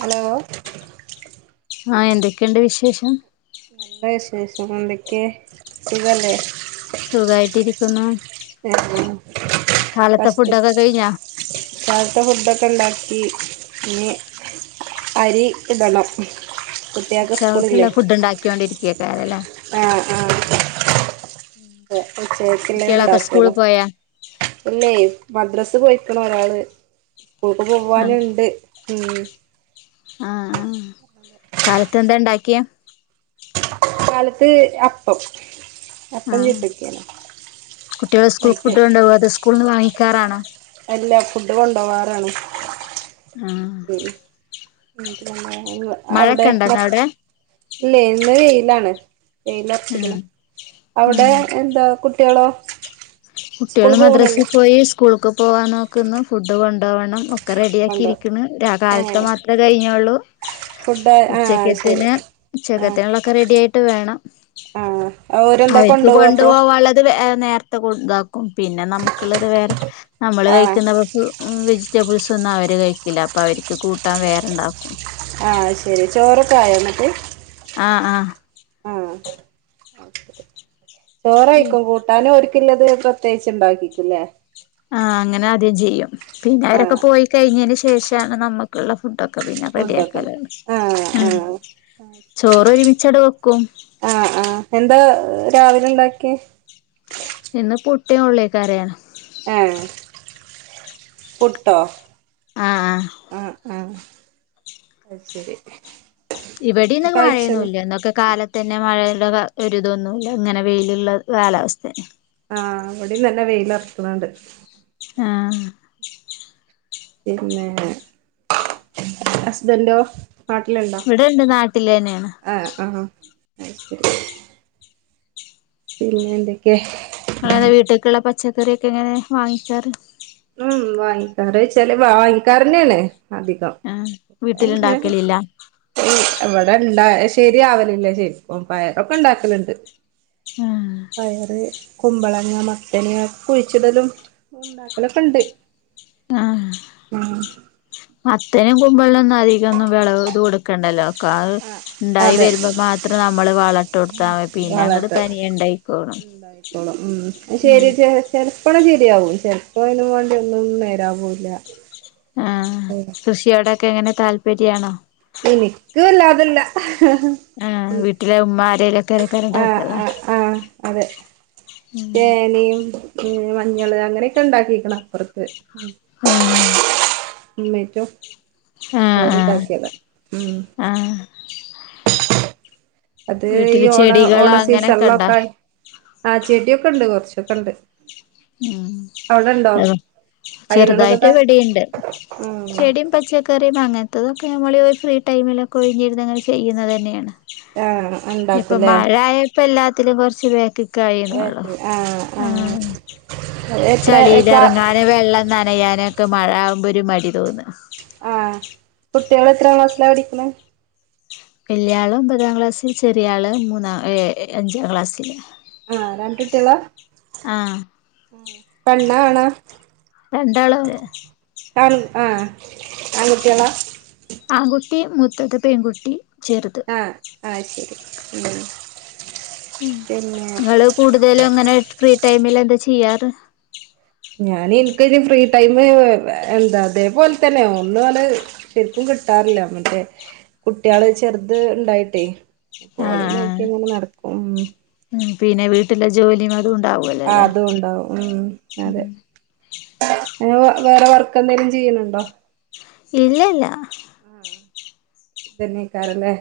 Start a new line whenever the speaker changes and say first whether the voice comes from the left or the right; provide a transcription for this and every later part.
right: Hello
left: ആ എന്തൊക്കെയുണ്ട് വിശേഷം
right: ല്ലവിശേഷം എന്തെക്കെ സുഖല്ലേ
left: സുഖായിട്ട് ഇരി ക്ന്നു
right: [inaudible] ഇന്നത്തെ
left: ഫുഡൊക്കെ കഴിഞ്ഞാ
right: ഫുഡൊക്കെ ഉണ്ടാക്കി പിന്നെ അരി ഇടണം കുട്ടികൾക്ക്
left: ഉച്ചകേക്ക്ള്ള
right: സ്കൂളില്ലേ
left: ഫുഡ് ഉണ്ടാക്ക്യോ ണ്ടിരിക്കക്കൊലല്ലേ
right: ആഹ് ആഹ്
left: കുട്ടികളൊക്കെ സ്കൂള് പോയാ
right: ഇല്ലെ മദ്രസ് പോയിക്ക്ണ് ഒരാള് സ്ക്കൂൾക്ക് പോവാനുണ്ട് ഉം
left: ആ ആ കാലത്ത് എന്താ ഇണ്ടാക്കിയെ
right: കാലത്ത് അപ്പം
left: ആ
right: അപ്പം ചുട്ടിക്കാണ്
left: കുട്ടികൾ സ്കൂൾക്ക്
right: അയിക്ക്
left: ഫുഡ് കൊണ്ടോവോ അതോ സ്കൂൾന്ന് വാങ്ങി ക്കാറാണ
right: ഇല്ല ഫുഡ് കൊണ്ടോവാറാണ്
left: ആ
right: ഉം [inaudible] [unintelligible] അവിടെ
left: അവിടെ
right: [unintelligible] ഇല്ലേ ഇന്ന് വെ ലാണ് വെയിലർച്ചിക്ക്ണ്
left: ആഹ്
right: അവിടെ
left: ആഹ്
right: എന്താ കു ട്ട്യേളോ
left: കുട്ടികള് മദ്രസ് പോയി സ്കൂൾക് പോവാൻ നോക്ക്ന്നു ഫുഡ് കൊണ്ടോ വണം ഒ ഒക്കെ റെഡിയ ആക്കി
right: കൊണ്ടോ
left: ഇരിക്കണ് ഒ
right: ഏ
left: കാലത്തെ മാത്രേ കഴിഞ്ഞുള്ളൂ
right: ഫുഡ് ആ ശരി
left: ഉച്ചക്കത്തിന്
right: ആ
left: ഉച്ചക്കത്തിനുള്ളൊക്കെ റെഡി ആയിട്ട് വേണം
right: ആ ഓരെന്താ
left: അവര്ക്ക്
right: കൊണ്ടുപോവാ
left: കൊണ്ടു
right: അപ്പൊ
left: പോവാള്ളത് ഏ നേർ ത്തെ കുട് ഇതാക്കും പിന്നെ നമുക്കുള്ളത് വേറെ നമ്മള്
right: ആ
left: കഴിക്കുന്ന വ ഫുൾ വെജ് റ്റബിൾസ് ഒന്നും അവര് കഴിക്കില്ല അപ്പൊ അവർക്ക് കൂട്ടാൻ വേറെണ്ടാക്കും
right: ആ ശരി ചോറൊക്കെ ആയോ ഇന്നിട്ട്
left: ആ ആ ഉം
right: ചോറായിക്കും കൂട്ടാന് ഓര് ക്കുള്ളത് പ്രത്യേകിച്ച് ഇണ്ടാക്കിക്കുല്ലേ
left: ആ അങ്ങനെ ആദ്യം ചെയ്യും പിന്നെ
right: ആ
left: അവരൊക്കെ പോയി കഴിഞ്ഞതിന് ശേഷാണ് നമ്മുക്കുള്ള ഫുഡ് ഒ ക്കെ പിന്നെ
right: ഫുഡൊക്കണം
left: റെഡിയാക്കലാണ്
right: ആ ആ
left: ഉം ചോറ് ഒരുമിച്ചട് വെ ക്കും
right: ആ ആ എന്താ രാവിലെ ഇണ്ടാക്കി
left: ഇന്ന് പുട്ടിം ഉള്ളിക്കറിയാണ്
right: ആ പുട്ടോ
left: ആഹ് ആഹ്
right: ആ ആ അത് ശരി
left: ഇവടിന്ന്
right: ഇപ്പ അയച്ചന്ന്
left: മഴയൊന്നുല്ല ഇന്നൊക്കെ കാല ത്തെന്നെ മഴയു ലെ ഒരിതൊന്നുല്ല ഇങ്ങനെ വെയിലുള്ള കാലാവസ്ഥന്നെ
right: ആ ഇവടിം നല്ല വെയിലർക്ക് ണ് ണ്ട്
left: ആ
right: പിന്നെ ഹസ്ബൻറ്റോ
left: ഇവിടെണ്ട് നാട്ടിലന്നേണ്
right: അയ് ശരി പിന്നെ എന്തെക്കെ
left: ആള് വീട്ട്ക്ക്ള്ള പച്ച ഇതൊരെക്കെ എങ്ങനെ വാങ്ങിച്ചാറ്
right: കൊറേ ചെലവാ വൽക്കാരന്നേണ്. അധികം
left: ആഹ് വീട്ടിലുണ്ടാക്കലില്ല
right: ഇവടെയിങ്ങ ശരിയാവലില്ല ചേച്ച് പയ ഒക്കെ ഇ ണ്ടാക്കല്ണ്ട്.
left: ആഹ്
right: പയറ്, കുമ്പളങ്ങ, മത്തന് കുഴിച്ചിടലും ഉ
left: ആഹ്
right: [unintelligible] ആ
left: മത്തനും കുമ്പളവും ഒന്നും അധികം മെന്നും വിളവ് ഇത് കൊടുക്കണ്ടല്ലോ കാഹ്
right: ആഹ്
left: ഇണ്ടായി
right: അതെ
left: വരുമ്പോ മാത്രം നമ്മള് വളട്ട് കൊടുത്താ പിന്നെ അങ്ങട്ട്
right: വളട്ട്
left: തനിയെ ഇണ്ടായികോളും
right: ഉണ്ടായിക്കോളും
left: ഉം
right: ചെലപ്പല് ശരിയാവും ചെിലപ്പോ അതിന് വേണ്ടി ഒന്നും നേരാവൂല്ല
left: ആ കൃഷിയവിടെ കെ എങ്ങനെ താല്പര്യ ആണോ
right: എനിക്ക് ഇല്ലാതില്ല.
left: ആഹ്
right: ക്
left: വീട്ടിലെ ഉമ്മ ആരേലൊക്കെ ആക്കാരം
right: ആ
left: ഉണ്ടാക്കലാ
right: ആ ആ അതെ ചേനയും മഞ്ഞള് അങ്ങനെയൊക്കെ ഇണ്ടാക്കിക്ണ് അപ്പർത്ത്
left: ആ
right: ഉമ്മേ റ്റോ
left: ആ ആ
right: ഉം
left: ആ
right: അത് ഈ
left: വീട്ടില്
right: ഓണ ഓണ
left: ചെടികള് അങ്ങനെയൊക്കെ ഉണ്ടോ
right: സീസണിലൊക്കെ ആ ചെടിയൊക്കെ ഇണ്ട് കുറച്ചൊക്കെ ഇണ്ട്
left: ഉം
right: അയിനോടൊക്കെ
left: ചെറുതായിട്ട്
right: താ
left: ഇവിടെണ്ടു
right: ഉം
left: ചെടിയും പച്ചക്കറിയും അങ്ങനെ ത്തതൊക്കെ നമ്മൾ ഒരു ഫ്രീ ടൈമിലക്കെ ഒഴിഞ്ഞിരുന്നെ ചെയ്യുന്നത് തന്നെയാണ്
right: ആഹ്
left: ഇപ്പൊ
right: ഉണ്ടാക്കൂലേ
left: മഴയായപ്പോ എല്ലാത്തിലും കൊറച്ച് [unintelligible] ക്കായിന്നൊള്ളു ആഹ്
right: എത്ര ക്ലാ
left: ചളീലെറങ്ങാന് വെള്ളം നനയാന് ഒക്കെ മഴ ആകുമ്പോ ഒരു മടി തോന്നാ
right: കുട്ട്യേള് എത്രാം ക്ലസ്സിലാ പഠിക്കണെ
left: വല്യാള് ഒമ്പതാം ക്ലാസ്സില് ചെറിയാള് മൂന്നാം ഏ അഞ്ചാം ക്ലാസ്സില്
right: ആ രണ്ടുട്ട്യേളാ ഉം പെൺ പെണ്ണാ ആണാ?
left: രണ്ടാള്
right: ആൺകുട്ടിയാളാ
left: ആൺകുട്ടി മൂത്തത് പെൺകുട്ടി ചെറുത്
right: ആ ആ അയ്ശെരി ഉം
left: ഉം
right: പിന്നെ
left: ങ്ങള് കൂടുതലുങ്ങനെ എ ഫ്രീ ടൈമിൽ എന്താ ചെയ്യാറ്
right: ഞാൻ ഇന്ക്കോരു ഫ്രീ ടൈമ് എന്താ അതേപോല് തന്നെ ഒന്നാട് ശരിക്കും കിട്ടാറില്ല മറ്റേ കുട്ട്യാള് ചെറുത് ഇണ്ടായിട്ടേ ഓളിം
left: ആഹ് ആഹ്
right: നോക്കി അങ്ങനെ നടക്കും
left: ഉം പിന്നെ വീട്ടിലെ ജോലിയും അതു
right: ആ അതൂണ്ടാവും ഉം അതെ ഏ വേറെ വർക്കന്തേലും ചെയ്യ്ണണ്ടോ
left: ഇല്ല ഇല്ല
right: ഇതന്നെക്കാരല്ലേ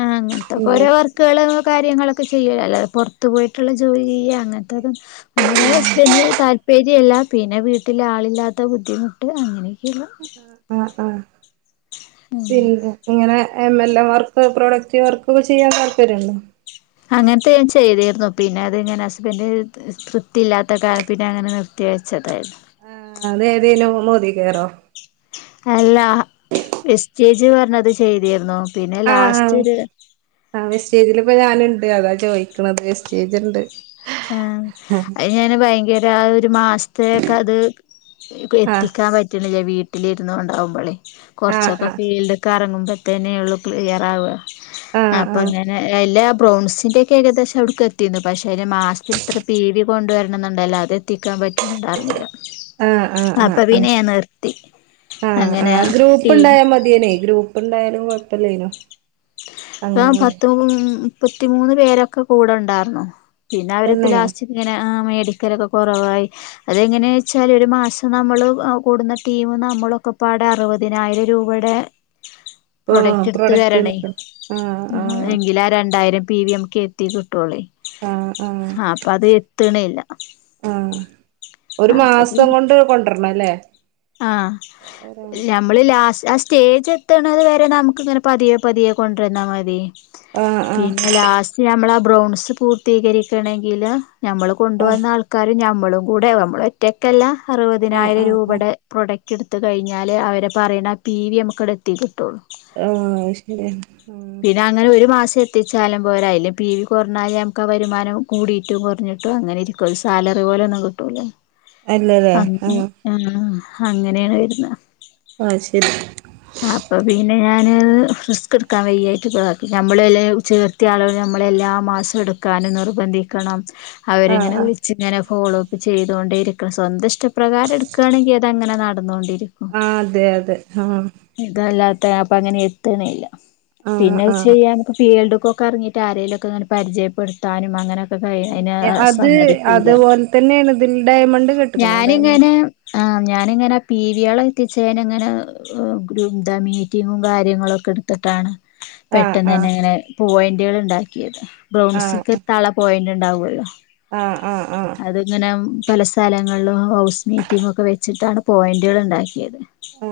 left: ആ അങ്ങത്തൊക്കൊ
right: ഇങ്ങനെ
left: ഓരോ വർക്ക്കള് കാര്യങ്ങളൊക്ക ചെയ്യും അല്ലാതെ പൊറത്തു പോയിട്ടുള്ള ജോലി ചെയ്യാ അങ്ങനത്തെതും ഒന്നാമതെ ഹസ്ബന്റിന് താല്പര്യല്ല പിന്നെ വീട്ടില് ആളില്ലാത്ത ബുദ്ധിമുട്ട് അങ്ങനെക്കെയിള്ള
right: ആഹ് ആഹ് പിന്നെ ഇങ്ങനെ M L A work product വർക്കൊക്കെ ചെയ്യാൻ താല്പര്യണ്ടോ
left: അങ്ങനത്തെ ചെയ്തിരുന്നു പിന്നെ അത്ങ്ങനെ ഹസ്ബന്റിന് തൃ തൃപ്ത്തിയില്ലാത്തകാര്യം പിന്നെ അങ്ങനെ നിർത്തിവെച്ചതായിരുന്നു
right: ആ അത് ഏതെയ്നു മോദി കെയ്റോ
left: അല്ലാ വെസ്റ്റേജ് പറഞ്ഞത് ചെയ്തിര്ന്നോ? പിന്നെ
right: ആഹ്
left: ലാസ്റ്റൊരു
right: ആഹ് വെസ്റ്റേജില് ഇപ്പ [unintelligible] അതാ ചോയിക്ക്ണത് വെസ്റ്റേജ്ണ്ട്
left: ആ അയിന് ഞാന് ഭയങ്കര ര ഒരു മാ സ് പേക്കത്
right: ആഹ്
left: ക്ലത്തിക്കാൻ പറ്റുന്നില്ല വീ ട്ടിലിര്ന്നോണ്ടാവുമ്പളേ
right: ആഹ്
left: കൊറ്ച്ചൊക്കെ ഫീൽഡ്ക്ക് അറ്ങ്ങ്മ്പേ ത്തനെയുള്ളു ക്ലിയറാവാ
right: ആഹ് ആഹ്
left: അപ്പൊങ്ങനെ എല്ലാ പ്രോൺസിന്റെക്കെ ഏകദേശം അവുടുക്കത്തീണ് പക്ഷെ രെ മാ തിന് ഇത്ര പി വി കൊണ്ടുവര്ണന്ന്ണ്ടല്ലോ അതെത്തിക്കാൻ പ റ്റ്ണണ്ട് അതൊന്നേല്ല
right: ആഹ് ആഹ് ആഹ് ആഹ്
left: അപ്പ
right: ആഹ്
left: പിന്നെ ഞാൻ നിർത്തി
right: ആഹ്
left: അങ്ങനെ ടീം
right: പ്പണ്ടയാലും കൊഴപ്പല്ലേനു
left: ഞാൻ പത്ത് [unintelligible] മുപ്പത്തിമൂന്ന് പേരൊക്കെ കൂടെണ്ടാര്ന്നോ പിന്നെ അവരൊക്ക
right: തന്നെ
left: ലാസ്റ്റ ഇങ്ങനെ ആ മ വില്ക്കലൊക്കെ കൊറവായി അതെങ്ങനെച്ചാല് ഒരു മാസ ന്നെ നമ്മള് ആ കൂടുന്ന ടീമും നമ്മളൊക്കപാടെ അറുപതിനായിരം രൂപയുടെ
right: ഓഹ് പ്രോഡക്റ്റ് [unintelligible]
left: ആ എങ്കിലാ രണ്ട് രണ്ടായിരം പി വി നമുക്ക് എത്തി കിട്ടോളുവേ
right: ആ ആ ആ ഒരു മാസം കൊണ്ട് കൊണ്ടുരണം ല്ലേ
left: ആ ഞമ്മള് ലസ്റ്റ സ്റ്റേജ് എത്ത്ണത് വരെ നമുക്ക് ഇങ്ങനെ പതിയോ പതിയോ കൊണ്ടരന്നാൽ മതി
right: ആ ആ ആ
left: പിന്നെ ലാസ്റ്റ് നമ്മള് അ ബ്രൗൺസ് പൂർത്തീകരിക്കണെങ്കില് ഞമ്മള് കൊണ്ടുവന്ന ആൾക്കാരും ഞമ നമ്മള കൂടെ നമ്മളറ്റക്കല്ലാ
right: ആ
left: അറുപതിനായിരം
right: ആ ആ
left: രൂപടെ പ്രൊഡക്റ്റ് എടുത്ത കഴിഞ്ഞാൽ അവര് പറയുന്ന പി വി നമുക് അവടെ എടുത്തിക്കും
right: ആ ശരിയ ആ
left: ചെത്തിച്ചാലും പോരാ അയില് പി വി കുറഞ്ഞാല നമുക്ക് ആ വരുമാനം കൂടിയിട്ടും കുറഞ്ഞിട്ടും അങ്ങനെ ഇരിക്കും സാലറി പോലെ ഒന്നും കിട്ടൂല അങ് ആ അങ്ങനെണ് വരുന്നേ
right: ആ ശരി
left: അപ്പൊ പിന്നെ ഞാന് റിസ്ക് എടുക്കാൻ വയ്യായിട്ട് ക്ക് [inaudible] നമ്മള് എല്ല ചേർത്തി ആളുകൾ നമ്മളെല്ലാ മാസം എടുക്കാനും നിർബന്ധിക്കണം
right: ആ
left: അവരിങ്ങനെ
right: ആ
left: വിളിച്ച ഇങ്ങനെ ഫോളോ അപ്പ് ചെയ്തൊണ്ടരി സ്വന്തം ഇഷ്ടപ്രാകാര എടുക്കുകയാണെങ്കിൽ അത അങ്ങനെ നടന്നുകോണ്ടിരി
right: ആ അതെ അതെ ആ
left: ഇതല്ലാത്ത അപ്പം അങ്ങനെ എത്തുന്നില്ല.
right: ആ
left: പിന്നെ
right: ആ
left: ചെയ്യാൻ ക്കെ പിഎല്ടും കൊക്കെ അറങ്ങീട്ട് ആരേലൊക്കെ ങ്ങനെ പരിചയപ്പെടുത്താനും അങ്ങനെ ഇപ്പം കഴിഞ് അയ്‌ന്
right: അത്
left: സമ്മതിക്കൂല.
right: അതുപോലെ തന്നെയാണ് ഇതിൽ ഡയമണ്ട് കെട്ടക്കണോ ഡയമണ്ട്
left: ഞാനിങ്ങനെ ആ ഞാനിങ്ങനെ പി വി ആളെ എത്തിച്ചേന് ഇങ്ങനെ ഗ്രൂപ്പ് ദ മീറ്റിങ്ങും കാര്യങ്ങളൊക്കെ എടുത്തിട്ടാണ്
right: ആ
left: പെട്ടെന്ന്
right: ആ
left: തന്നെ ഇങ്ങനെ പോയൻ ട്ടികൾ ഉണ്ടാക്കിയതാ.
right: ആ
left: ബ്രൗൺസ്ക്ക് എത്താള്ള പോയിന്റ് ണ്ടാവല്ലോ
right: ആ ആ ആ
left: പല സ്ഥലങ്ങളിലും ഹൗസ് മീറ്റിംഗ് ഒക്കെ വെച്ചിട്ടാണ് പോയിന്റുകൾ ഉണ്ടാക്കിയത്.
right: ആ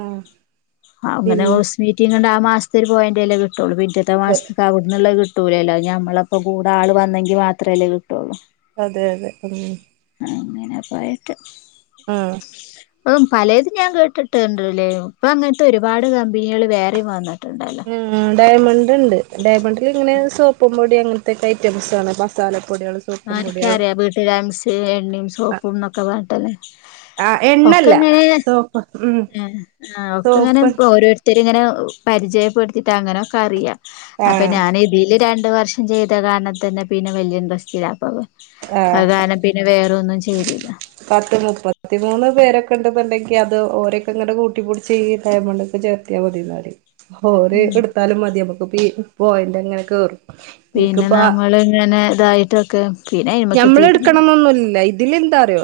left: അങ്ങനെ
right: പിന്നെ
left: ഹൗസ് മീറ്റിങ്ങിന്റെ ആപ്പ് മാസത്തിൽ പോയ്ല്ല കട്ടുള്ളൂ പിഡി ഇന്നാത്തെ മാസ്ക്ക ആവടന്നല്ലേ കി [unintelligible] കിട്ടൂലല്ലോ നമ്മളപ്പോ കൂടെ ആൾ വന്നെങ്കിൽ മാത്രമല്ലേ കിട്ടുള്ളൂ
right: അതെ അതെ ഉ
left: അങ്ങനെ പോയിട്ട്
right: ആഹ
left: യ് പലെതും ഞാൻ കേട്ടിട്ട്ണ്ട്ല്ലേ ഇപ്പൊ അങ്ങട് ഒരുപാട് പേർ
right: ഉ ഡയമണ്ട് ഉണ്ട് ഡയമണ്ട് ഇത് ഇങ്ങനെ സോപ്പും പൊടി അങ്ങനത്തെക്കെ ഐറ്റംസ്സണ് ഇപ്പം മസാല
left: ആരിക്കറിയാ വീട്ടില എം സി എണ്ണയും സോപ്പും എന്നെക്കെ പറ
right: ആ എണ്ണല്ല സോപ്പ് ഉം
left: ആ ആ ഒക്ക ഇങ്ങനെ
right: സോപ്പ്
left: ഓരോരുതര് ഇങ്ങനെ പരിചയപ്പെടുത്തിയിട്ട് അങ്ങനെയൊക്കെ അറിയാം അപ്പൊ
right: ആഹ്
left: ഞാൻ ഇതില് രണ്ട് രണ്ട് വർഷം ചെയ്ത കാരണത്തന്നെ പിന്നെ വലിയ സ്റ്റേയിൽ ലാഭംയവും
right: ആഹ്
left: അതുകാരണം പിന്നെ വേറെ ഒന്നും നേടില്ല
right: പത്ത് മുപ്പത്തിമൂന്ന് പേരൊക്കെഉണ്ട്‌ എന്നുണ്ടങ്കിൽ അത് ഓരൊക്കെ ഇങ്ങനെ കൂട്ടിപൂടിച്ച് ചെയ്തയുണ്ടക്കെ ചേർത്തിയാ മതിന്നാടി ഓര്
left: ഉം
right: എടുത്താലും മതി നമുക്ക് പോയന്റ് എങ്ങനെയൊക്കെ കേറും
left: പിന്നെ
right: എനിക്കിപ്പ
left: നമ്മൾ ഇങ്ങനെ ഇതായിട്ടൊക്കെ പിന്നെ ഇമക്ക് തീരുന്നു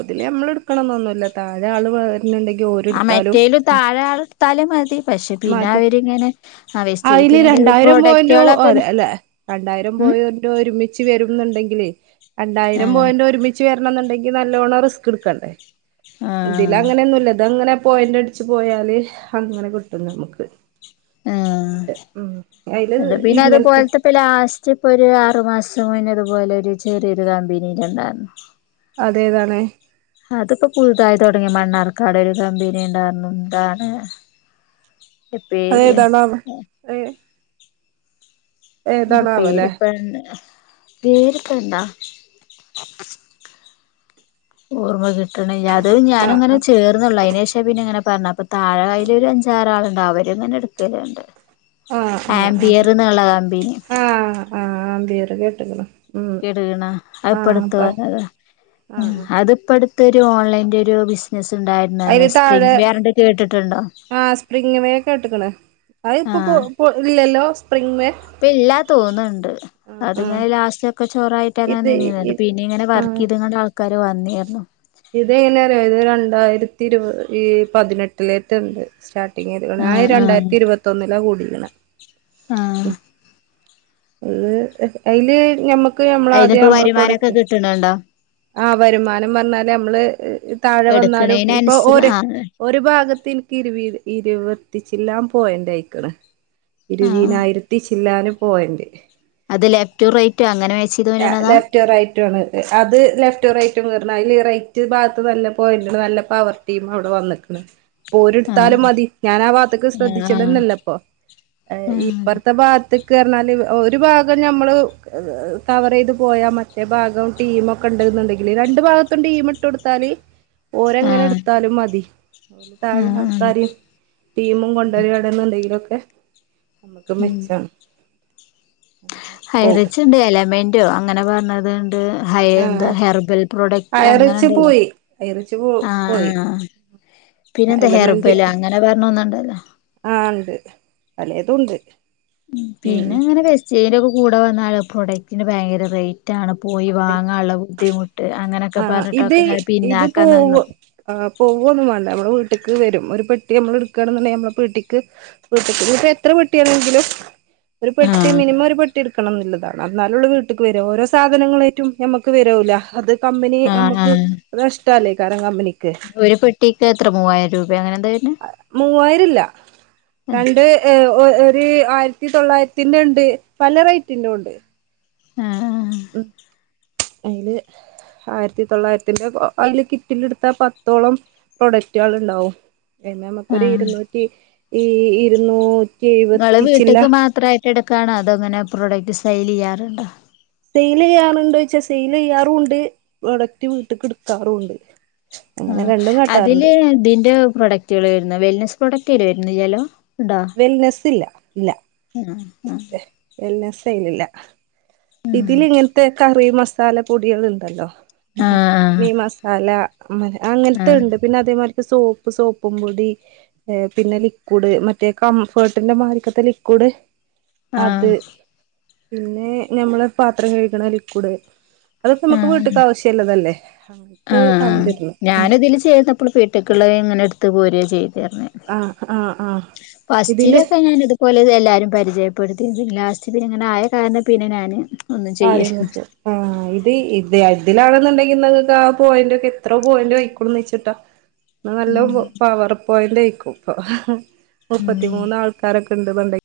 right: അതില് നമ്മൾ എടുക്കണം എന്നൊന്നുമില്ല താഴ ആള് വേറെ ന്നുണ്ടെങ്കിൽ ഓര്
left: ആ
right: എടുത്താലും
left: മറ്റേലും താഴെ ഇട്ടാല് മതി പക്ഷെ പിന്നെ
right: മാതി
left: അവരിങ്ങനെ ആ വേസ്റ്റ്
right: അതില്
left: പിന്നെ
right: രണ്ടായിരം പോയന്റെോ
left: പ്രൊഡക്റ്റുകളൊക്കെ
right: അല്ലെ രണ്ടായിരം
left: ഉം
right: പോയന്റെ ഒരുമിച്ച് വരുണ്ടെങ്കിൽ രണ്ടായിരം
left: ആഹ്
right: പോയിന്റെ ഒരുമിച്ച് വരണം എന്നുണ്ടെങ്കിൽ ഈ നല്ലോണം റിസ്ക് എടുക്കണ്ടേ ഇതില്
left: ആഹ്
right: അങ്ങനെയൊന്നുയില്ല ഇതങ്ങനെ പോയിന്റ് അടിച്ച് പോയാലെ അങ്ങനെ കിട്ടും നമുക്ക്
left: ആ
right: ഉം അയില്
left: അ പിന്നെ
right: ഇങ്ങനത്തെ
left: അതുപോലത്തെപ്പ ലാസ്റ്റ് ഇപ്പൊ ഒരു ആറുമാസം ഇതുനുമുന്ന് ഇതുപോലെ ഒരു ചെറിയൊരു കമ്പനിയിലിണ്ടായിരുന്നു
right: അത്‌ ഏതാണ്
left: അതിപ്പോ പുതുതായി തുടങ്ങി മണ്ണാർക്കാട് ഒരു കമ്പനി ഉണ്ടായിരുന്നു എന്താണ്
right: അതേതാണാവോ
left: എഎപ്പോ
right: ഏ
left: അതിന്റെ പേര്
right: ഏതാണാവോല്ലേ
left: ഇപ്പൻ പേര് ഇപ്പൊ എന്താ ഓർമ്മ കിട്ട്ണില്ല ത്
right: ആഹ്
left: ഞാനങ്ങനെ ചേർന്നുള്ളെ അയിനേഷം പിന്നങ്ങനെ പർഞ്ഞ അപ്പ താഴ കൈയിൽ ഒരു അഞ്ചാറാള്ണ്ട് അവര്ങ്ങനെ ഇട്ക്കല്ണ്ട്
right: ആഹ് ആഹ് ആഹ് ആഹ്
left: ആംബിയറിനുള്ള കമ്പനി
right: ത് കേട്ട്ക്ക്ണ് ഉം
left: കേട്ട്ക്കണ അഹ്
right: ആഹ്
left: ഇപ്പൊട്ത്ത
right: അപ്പ
left: വന്നതാ
right: ആഹ്
left: അത് ഇപ്പട് ത്തൊരു ഓൺലൈൻന്റൊരു ബിസിനസ് ഉണ്ടായിരുന്നല്ലോ
right: അയില്
left: സ്പ്രിംഗ്
right: താഴെ
left: വേറിന്റെ കേട്ടിട്ടുണ്ടോ
right: ആഹ സ്പ്രിംങ് വേ കേട്ട്ക്ക്ണ് അഹ്പ്പൊ പൊ പൊ ഇല്ലല്ലോ സ്പ്രിംങ് വേ
left: പ്പ്ല്ലാ തോന്ന്ണ്ട്
right: ആഹ് ആഹ്
left: അത്ങ്ങനെ ലാസ്റ്റോക്കെ ചോറായിട്ടങ്ങനെ
right: ഇത്
left: നിന്നീന്ന്
right: ഇ
left: ന്നട്ട് പിന്നിങ്ങനെ വർക്കെയ്ത് കാണ്ട് കാരു വന്നിരുന്നു
right: ഇതെയ്ലാറിയോ ഇത് രണ്ടായിരത്തി ഇരുപത് ഈ പതിനെട്ട്ലേറ്റ്ണ്ട് സ്റ്റാട്ട് [unintelligible] ഞാ
left: ആഹ് ആഹ്
right: രണ്ടായിരത്തി ഇരുപത്തൊന്നിലാ കൂടി ക്ണെ
left: ആഹ്
right: [unintelligible] അയില് ഞമ്മ
left: അയ്നിപ്പോ വരുമാനൊക്കെ കിട്ട്ണ് ണ്ടോ
right: ആഹ വരുമാനം പർഞ്ഞാല് നമ്മള് താഴെ വന്നാലും
left: എടുക്കണേന്
right: ഇപ്പൊ
left: അനുസ
right: ഒരു
left: ആഹ്
right: ഒരു ഭാഗത്ത് എനിക്ക് ഇരുവ ഇരുവത്തിച്ചില്ലാം പോയന്റയിക്ക്ണ്
left: ആഹ്
right: ഇരുവീനായിരത്തി ചില്ലാനും- പോയന്റ്
left: അത് ലെഫ്റ്റും റൈറ്റും അ-
right: ലെഫ്റ്റ് റൈറ്റ് ആണ്ത് അത് ലെഫ്റ്റും റൈറ്റും കയറ്ണ അയ്ല് ഈ റൈറ്റ്- മറ്റേ ഭാഗത്ത് നല്ല പോയിന്റ്ണ് നല്ല പവർ ടീം അവിടെ വന്നിക്ക്ണ് ഓരെടുത്താലും
left: ആഹ്
right: മതി ഞാൻ ആ വാത്ത്ക്ക്
left: ആഹ്
right: ശ്രദ്ധിച്ചലെന്നെല്ലപ്പൊ ഇപ്പർത്തെ ഭാഗത്ത്ക്ക് പറഞ്ഞാല് ഒരു ഭാഗം ഞമ്മള്- കവർ ചെയ്ത് പോയാ മറ്റേ ഭാഗം ടീമൊക്കെണ്ട്‌ന്നുണ്ടെങ്കില് രണ്ടു ഭാഗത്തും ടീം ഇട്ട് കൊടുത്താല്
left: ആഹ്
right: ഓരങ്ങനെ
left: ആഹ്
right: എടുത്താലും മതി താഴെള്ള
left: ആഹ്
right: ആൾക്കാരിം ടീമും കൊണ്ടരാണ്ന്ന്ണ്ടെങ്കിലൊക്കെ നമ്മുക്ക് മെച്ചമാണ്
left: ഹൈറിച്ച്ണ്ട് എലമെൻ ന്റ് അങ്ങനെ പറണത് ണ്ട് ഹൈർ ന്ത്‌
right: ആഹ്
left: ഹെർബൽ പ്രോഡക്ട്
right: അയറിച്ച്
left: അങ്ങനെണ്ടല്ലോ
right: പോയി അയറിച്ച് പോ
left: ആഹ്
right: പോയി
left: അഹ് പിന്നെന്താ
right: എലമെന്റ്
left: ഹെർബെല് അങ്ങനെ പറന്നൊന്ന്ണ്ടല്ലോ
right: ദുണ്ട്
left: പിന്നെങ്ങനെ ക ചെയിൻ്റെക്കെ കൂടെ വന്നാൽ പ്രൊഡക്റ്റിൻന് ഭയങ്കര റേറ്റ് ആണ് പോയി വാങ്ങാള്ള ബുദ്ധിമു
right: ആ ഇതെയ് ഇത്
left: നിന്ന്
right: പോവ ആ പോവൊന്നും വാണ്ട നമ്മളെ വീ ട്ടിക്ക് വരും ഒരു പെട്ടി നമ്മളെടുക്കുകയാണെന്നുണ്ടെങ്കി നമ്മളെ പീട്ടിക്ക് വീട്ട്ക്ക് ഇപ്പ എത്ര പെട്ടിയാണെങ്കിലും ഒരു പെട്ടി
left: ആഹ്
right: മിനിമം ഒരു പെട്ടി എടുക്ക ക്കണം എന്നുള്ളതാണ് അന്നാലൊള്ളു വീട്ട്ക്ക് വരാ ഓരോ സാധനങ്ങളേറ്റും നമ്മക്ക് വെരൂല അത് കമ്പനി
left: ആഹ്
right: നമുക്ക്
left: ആഹ്
right: അത് നഷ്ടാല്ലേ കാരം കമ്പനിക്ക് ക്ക്
left: ഒരു പെട്ടിക്ക് എത്ര മൂവായിരം രൂപ അങ്ങനെ എന്താ വരുന്നെ
right: മൂവായിരല്ല രണ്ട്‌ ഏ ഒ ത് ആയിരത്തി തൊള്ളായിരത്തിന്റെണ്ട് പല റേറ്റിന്റുണ്ട്
left: ആഹ് ആഹ്
right: അയില് ആയിരത്തി തൊള്ളായിരത്തിന്റെ അയില് കിറ്റിലെട്ത്താ പത്തോളം പ്രൊഡക്റ്റാള്ണ്ടാവും എന്ന നമുക്കൊരു
left: ആഹ്
right: ഇരുന്നൂറ്റി ഈ ഇരുന്നൂ
left: ഇങ്ങള് വീട്ട്ക്ക് മാത്രയി എടുക്കണോ അതോ അങ്ങനെ പ്രോഡക്റ്റ് സെയില് ചെയ്യാറുണ്ടോ
right: സെയില് ചെയ്യാറുണ്ടോ ചോയിച്ചാ സെയില് ചെയ്യാറുണ്ട് പ്രൊഡക്റ്റ് വീട്ട്ക്ക് ഇട്ക്കാറുണ്ട് ഉം
left: ആഹ് അതില് ഇതിന്റെ പ്രൊഡക്റ്റുകൾ വരുന്ന വെൽനെസ് പ്രൊഡക്റ്റ് അയില് വരുന്നില്ലാലോ
right: വെൽനെസ് ഇല്ല ഇല്ല
left: ആഹ് ആഹ്
right: സെയിലില്ല
left: ഉം
right: ഇതിലിങ്ങനത്തെ കറി മസാല പൊടികൾ ഇണ്ടല്ലോ [unintelligible]
left: ആഹ്
right: മീ മസാല മ അങ്ങനത്തെ
left: ആഹ്
right: ഇണ്ട് പിന്നെ അതേമാ സോപ്പ് സോപ്പും പൊടി പിന്നെ ലിക്വിഡ് മറ്റേ കംഫേർട്ടിന്റെ മാരിക്കത്തെ ലിക്വിഡ് അത്
left: ആഹ്
right: പിന്നെ ഞമ്മള് പാത്രം കഴിക്കണ ലിക്വിഡ് അത്പ്പോ നമ്ക്ക് വീട്ട്ക്ക് ആവശ്യമുള്ളതല്ലേ
left: ആ
right: അങ്ങനത്തെ ആണ് വരുന്നത് ഉം
left: ഞാനിതില് ചേർന്നപ്പോൾ വീട്ട്ക്കുള്ള ഇങ്ങനെടു ത്ത് പോരെ ചെയ്യും [unintelligible]
right: ആഹ് ആഹ് ആഹ് ഇതില്
left: ഫസ്റ്റിലൊക്കെ ഞൻ ഇതുപോലെ എല്ലാരും പരിചയ ഇപ്പോഴത്തെ ലാസ്റ്റ് പിന്നെങ്ങനെ ആയ കാരണം പിന്നെ ഞാന് ഒന്നും
right: ആരെ
left: ചെയ്യലില്ല
right: കിട്ടുംആ ഇത് ഇത് ഇതിലാണെന്നുണ്ടെങ്കിൽ കുന്നത് ആ പോയിന്റ്റ ഒക്കെ എത്ര പോയിന്റ് ആയിക്കോളുച്ചിട്ടാ നല്ലോ
left: ഉം
right: പവറ് പോയിന്റ് ഏക്കും ഇപ്പോൾ ആ മുപ്പത്തി
left: ഉം
right: മൂന്ന് ആൾക്കാര ഉണ്ട് വണ്ട